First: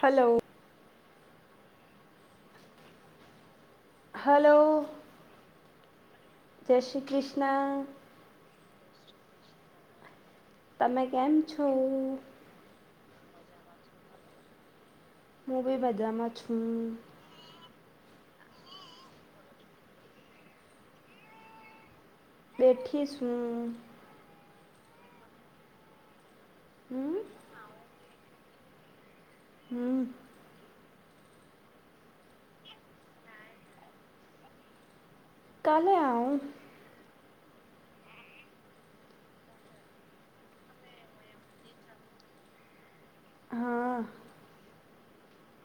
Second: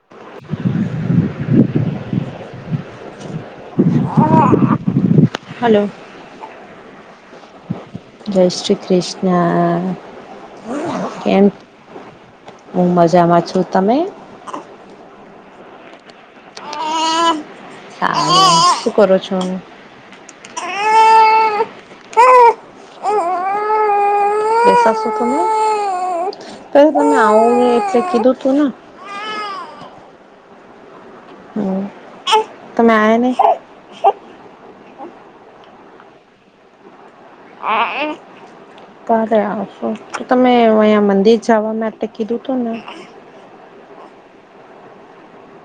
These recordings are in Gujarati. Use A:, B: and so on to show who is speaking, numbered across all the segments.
A: હલો. હલો
B: હલો
A: જય શ્રી કૃષ્ણ
B: જય શ્રી કૃષ્ણ
A: તમે કેમ છો.
B: હુ મજામાં છુ, તમે
A: હુ, બી મજામા છુ.
B: ત, શું કર છો?
A: બેઠી શું
B: બે તમે પ
A: હમ
B: તમે આવોને એટલે કીધું [unintelligible]
A: હમ
B: તોમે, એને
A: કલે આું
B: [unintelligible] તારે આવશો, તો તમે અહીંયા મંદિર જવા માટે કીધું હતુ, ને
A: હા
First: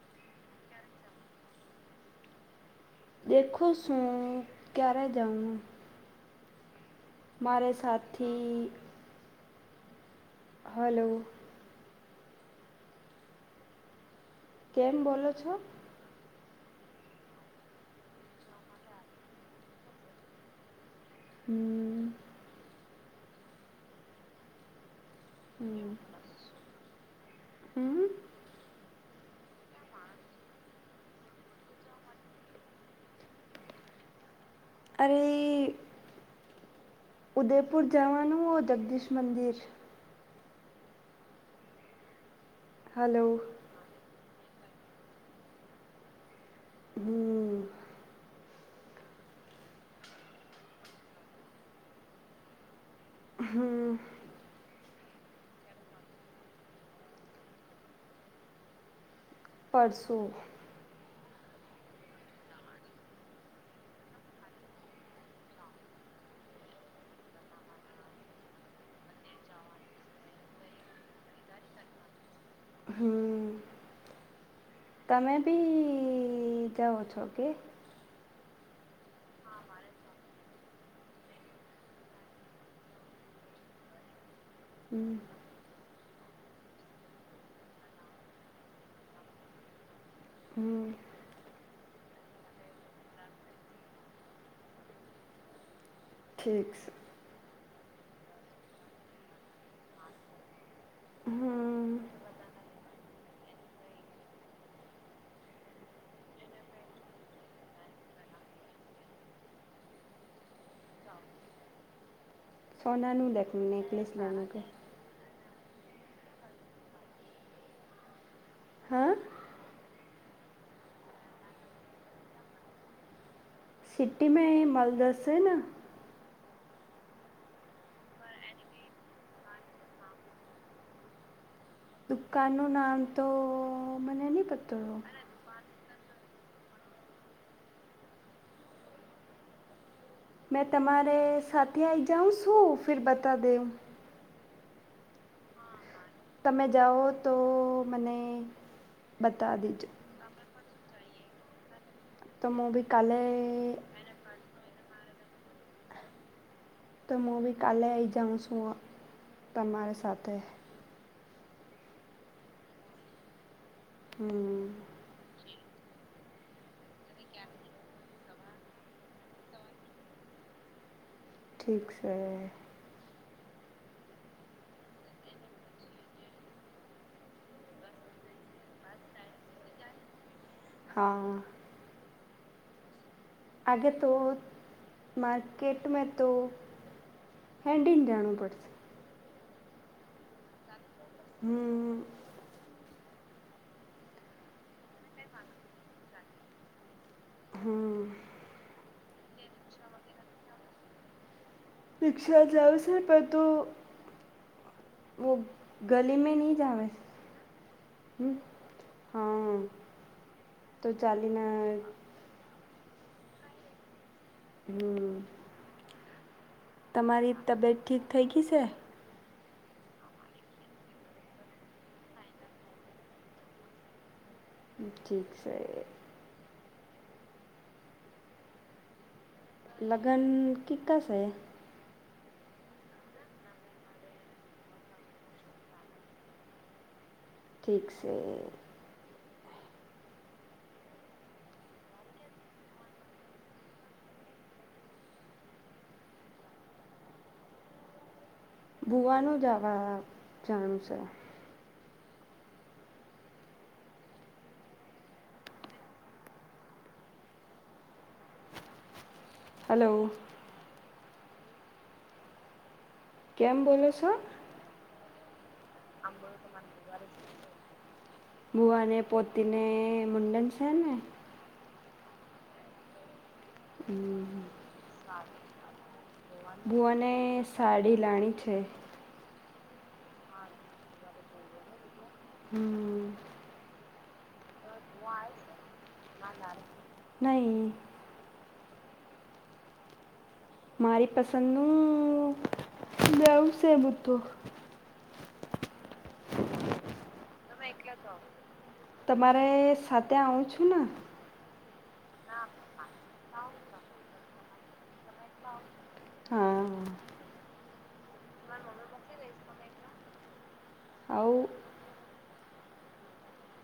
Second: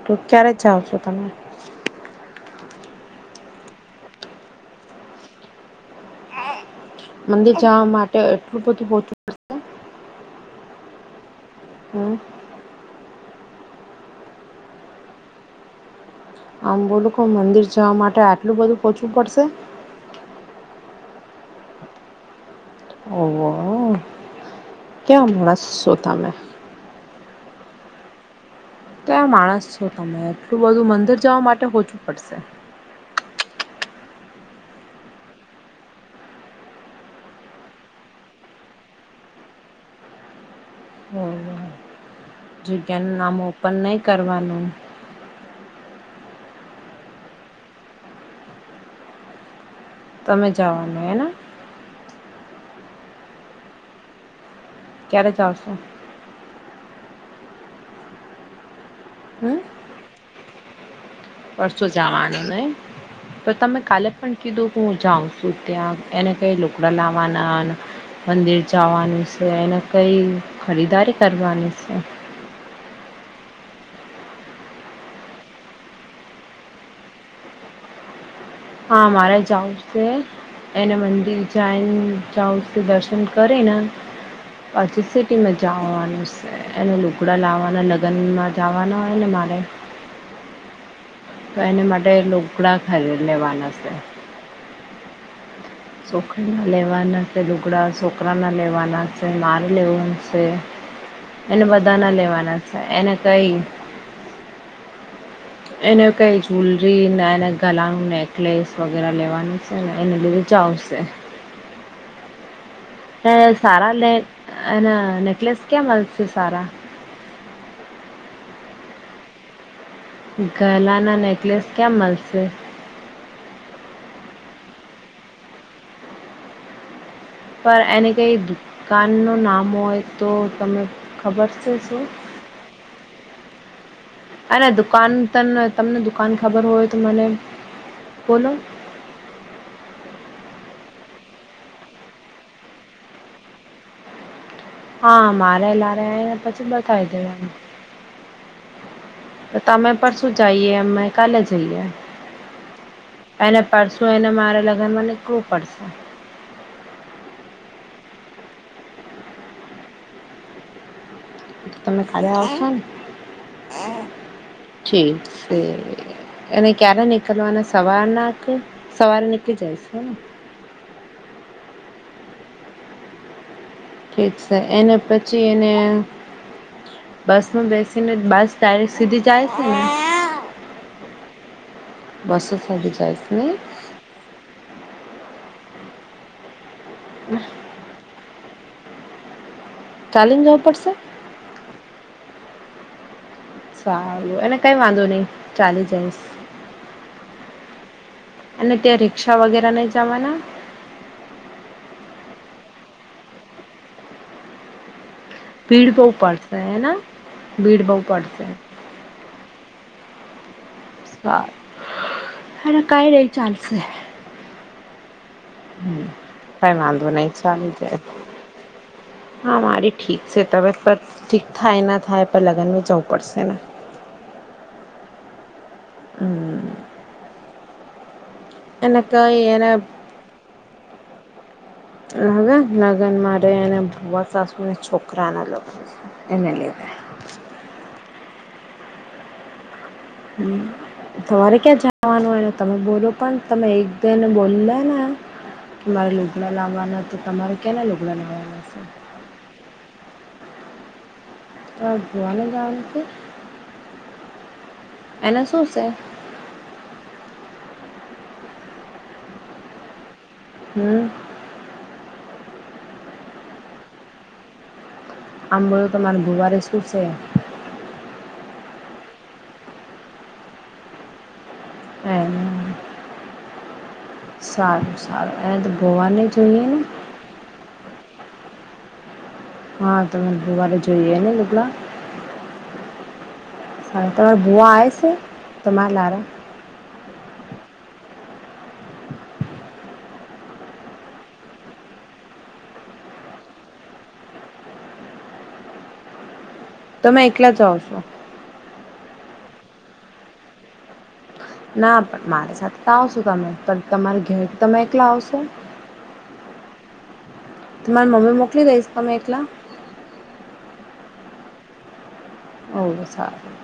B: તો ક્યારે જાાવ છો, તમે?
A: દેખો શું, ક્યારે જાઉન
B: મંદિર જવા માટે એટલું
A: સાથી
B: બધુંચુંશે
A: હલો.
B: હમ.
A: કેમ, બોલો છો.
B: આમ બોલું મંદિર જવા, માટે આટલું બધું પહોચવું પડશે.
A: હમ્મ
B: ઓહ ક્યા માણસો, તમે
A: હમ્મ
B: ત્યાં માણસ છો, તમે એટલું બધું મંદિર જવા માટે હોચુ, પડશે
A: અરે ઉદયપુર જવાનુ, હો જગદીશ મંદિર
B: જગ્યાનુ
A: હલો
B: નામ ઓપન નહીં, કરવાનું
A: હમ
B: તમે જવાનું હેને.
A: હમ.
B: ક્યારે, ચાલશ હમ
A: પરસું
B: પરસો, જવાનું ને તો તમે કાલે પણ કીધું કે હુ, જાઉં છુ, ત્યાં એને કઈ લુકડા લાવવાના મંદિર જવાનું છે, અનેને કઈ ખરીદારી કરવાની છે.
A: હમ તમે બી જાવ છો, કે
B: હા, મારે જઉ છે. એને મંદિર જાયને, જાઉ કે દર્શન કરીેને પછી,
A: હમ
B: સિટીમા જવાનું છે. એને ટુકડા લાવવાના લગ્નમા, જવાના હોય, ને મારે
A: હમ્મ.
B: તો એને માટે લોકલાા ખરી લેવાના છે. છોખરી ના લેવાના છે, ડુગળ છોકરા ના લેવાના છે, માર લેવાનું છે. એને
A: હમ
B: બધા ના લેવાના છે, એને કઈ એને કઈ જ્ જુલરી નાયા, ના ગલાનું નેકલેસ વગેરે લેવાનું છેને, એને લીધે આવશે
A: હ [inaudible]
B: હ સારા
A: નેકલેસ લેવાનું કે
B: એના નેકલેસ કયા મળશે સારા
A: હા
B: ગલાના નેકલેસ ક્યાં મળશે?
A: સિટી મે મલ દસે ના
B: પણ એને કઈ દુકાન નું નામ હોય તો તને ખબર છે શું
A: દુકાાનનું નામ તો! !
B: અને દુકાન ત તમને દુકાન ખબર હોય તો મને બોલો
A: મેં તમારે સાથે આઈ જાઉ શું ફેર બતા દેવ
B: હા મારેલા
A: તમે
B: પછી બ
A: જાઓ
B: થાય [unintelligible]
A: તો
B: જવા
A: મને બતા
B: તો
A: દીજો
B: તમે પરશું જઈએ અમે કાલે જઈએ.
A: તો હું બી કાલે
B: એને પરસુ એને મારે લ હવે મને કું પડશે
A: તો હું બી કાલે આવીઈ જાઉં છું તમારી સાથે
B: તમે ખાલી આવશો ને
A: હમ
B: [unintelligible] ઠીકસે એને ક્યારે નીકળવા અને સવાર ના સવારે નીકળી જાય છે
A: ઠીક છે
B: ઠીક છે એને પછી એને બસ માં બેસીને બસ ડાયરેક્ટ સીધી જાય છે ને?
A: હા
B: બસ સ બી [unintelligible] જાય છે ને
A: આગે તો, માર્કેટમાં તો હેડીને જાણું પડશે
B: ચાલી ને જવું પડશે.
A: હમ [inaudible]
B: સારું. એને કઈ વાંધો નઈ ચાલી જઈશ.
A: હમ
B: અને ત્યાં રિક્ષા વગેરા નહ જવાના
A: રિક્ષા જાવશે પર તો વ
B: ભીડ બહુ
A: ગલી મે નહી
B: પડશે
A: જવે
B: હેના ભીડ બહુ
A: હમ
B: પડશે
A: હા તો
B: સારું
A: ચાલીને! !
B: અરે કઈ નહી ચાલશે.
A: હમ
B: હ કઈ વાંધો નહી
A: તમારી
B: ચાલ
A: તબિયત
B: જાય.
A: ઠીક થઈ ગઈ છે
B: હા મારી ઠીક છે. તમે પણ ઠીક થાય ના થાય પણ લગ્નમાં જવું પડશે ને!
A: ઠીક છે એ
B: હમ એને કઈ એને
A: લગન કીકા શે?
B: હવે લગ્ન માટે એને ભુવા સાસુની છોકરાના લગ એને લેવડાયા.
A: ઠીક છે
B: હ તમારે ક્યાં જવાનું હોય તમે બોલો પણ તમે એક બેને બોલી લે ને કે મારે લોગડા લાવવાના તો તમારે કેના લોગડા લાવવા
A: ભુવાનું જવા જાણ છે.
B: હ જોવાને જ છે એના શું છે?
A: હલો!
B: હમ
A: કેમ બોલો છો?
B: આંબળું તમારે ગુવારે શું છે
A: ભુવાને પોતીને મુડન છે ને?
B: આયને
A: હમ,
B: એને તો ભુવાને જોઈએ ને
A: બુવાને સાડી લાણી છે. છે.
B: હા તોને બવારે જોઈએ, ને લગલા
A: હમ્મ.
B: તર બુવા આ છે, તર લરા
A: નહી. મારી પસંદ નું જવુંશે બુ્ધો તો
B: તમે એટલા જ આવશો
A: અરે સાથે આવું છું, ને
B: ના પણ મારી સાથે, તો આવશો તમે પણ તમારી ઘેર તમે એકલા આવશો
A: હા
B: મારી મમ્મી મોકલી દઈશ, તમે એકલા
A: આવ
B: ઓ સારું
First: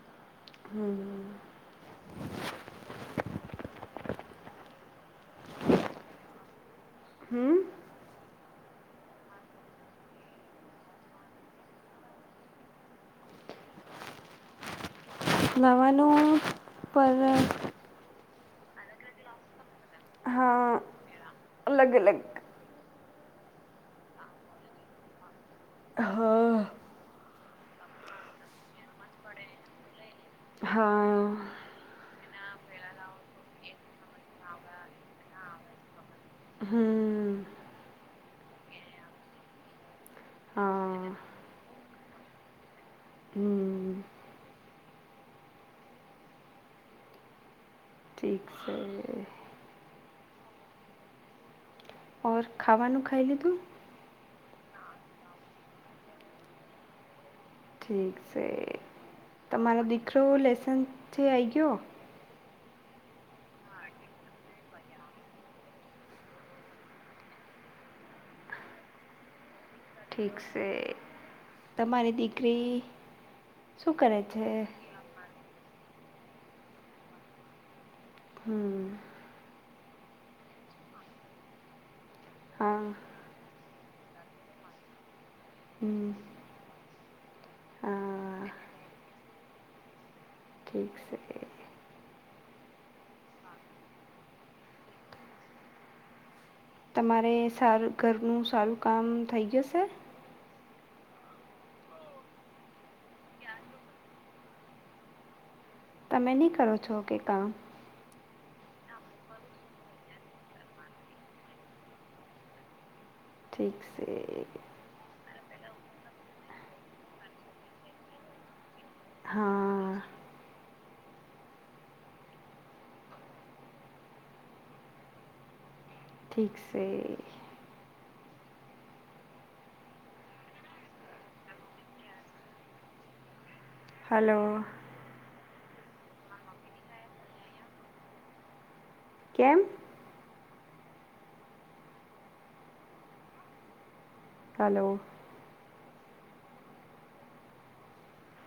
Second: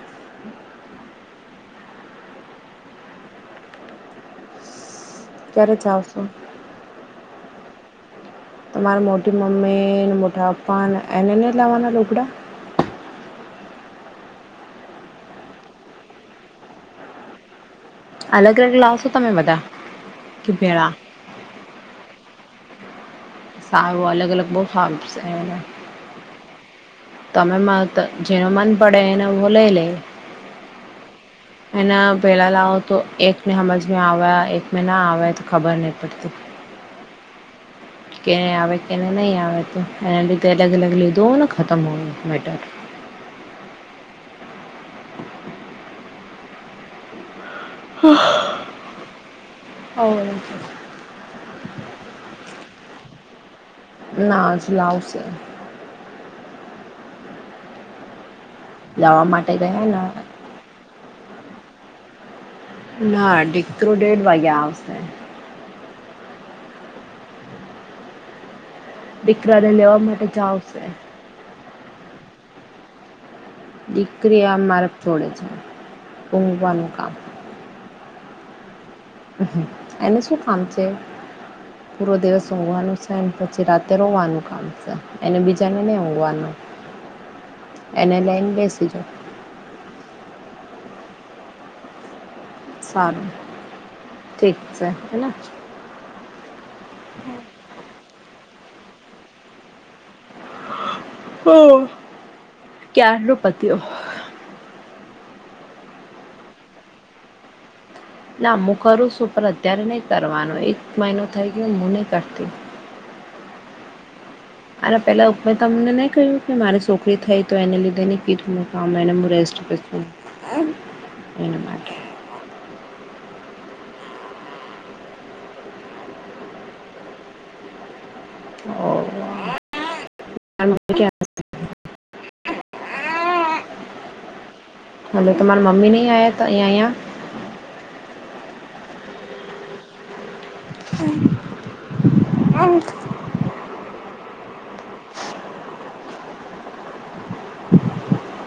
A: હમ્મ
B: ક્યારે જાવશું
A: હમ્મ.
B: તમારે મોટી મમ્મી મોટા પપ્પા એને નહી, લાવવાના રોકડા
A: નવાનું પર
B: અલ, ગ અલગ લાવશો. તમે બધા કે
A: હા,
B: ભેળા?
A: અલગ, અલગ
B: સારું અલગ, અલગ બહુ, ફાર્મ
A: હા
B: તમે જેનો મન પડે એને હુ, લઈ લે
A: હા
B: પેડા લાઓ, તો એક મે સમજમાં આવેવા્યા એક મે ના આવા્યા, તો ખબર ન પડતી.
A: હમ્મ.
B: કેને આવે કેને નહી, આવે તો એના લીધે અલગ
A: હા
B: અલગ લીધું હો, ને ખતમ હોય, મેટર
A: હમ્મ. ઠીક સે
B: હો
A: ખલી તું
B: ના જ લાવશે
A: ઠીક છે,
B: લાવવા માટે
A: તમા
B: ગયા
A: મરેબ
B: ને
A: દખ લ્યો લેસન્સ જે આ આવી ગયો.
B: નાકેડ વાગ્યા, આવશે દીકરાને લેવા, માટે
A: ઠીક છે
B: જાવશે.
A: તમારી દીકરી શું કરે
B: દીકરી
A: છે
B: આ મારેફ છોડે છે, ઘવાનું કામ
A: હમ્મ
B: એનું શું કામ છે, પૂરો દિવસ
A: હા
B: ઉંઘવાનું છે, પછી રા રોવાનું કામ છે. એને બીજાને નહી,
A: હમ
B: હોઘવાનું એને લઈને
A: હા
B: બેસીજો
A: ઠીક છે.
B: સારું ઠીક સે, હેના
A: તમારે સારું ઘરનું સારુ કામ થઈ, ગઈયો સે
B: હમ, કાર ન પતિઓ
A: તમે નહી કરો છો, કે કામ
B: ના હું કરું છુ, પણ અત્યારે નહી કરવાનો એક મહિનો થઈ ગયો હું, નહી કરતી
A: ઠીક છે.
B: અરે પેલા ઉપ તમને નહી, કહ્યું કે મારી છોકરી થઈ તો એને લીધે નહી, કીધું મ હા, મેને મુ રસ્ટ
A: હા ઠીક, સે
B: [inaudible]
A: હલો
B: હવે, તમારા મમ્મી નહી, આવયા અહીં અહંયા
A: કેમ
B: [inaudible]
A: ચાલો
B: [inaudible]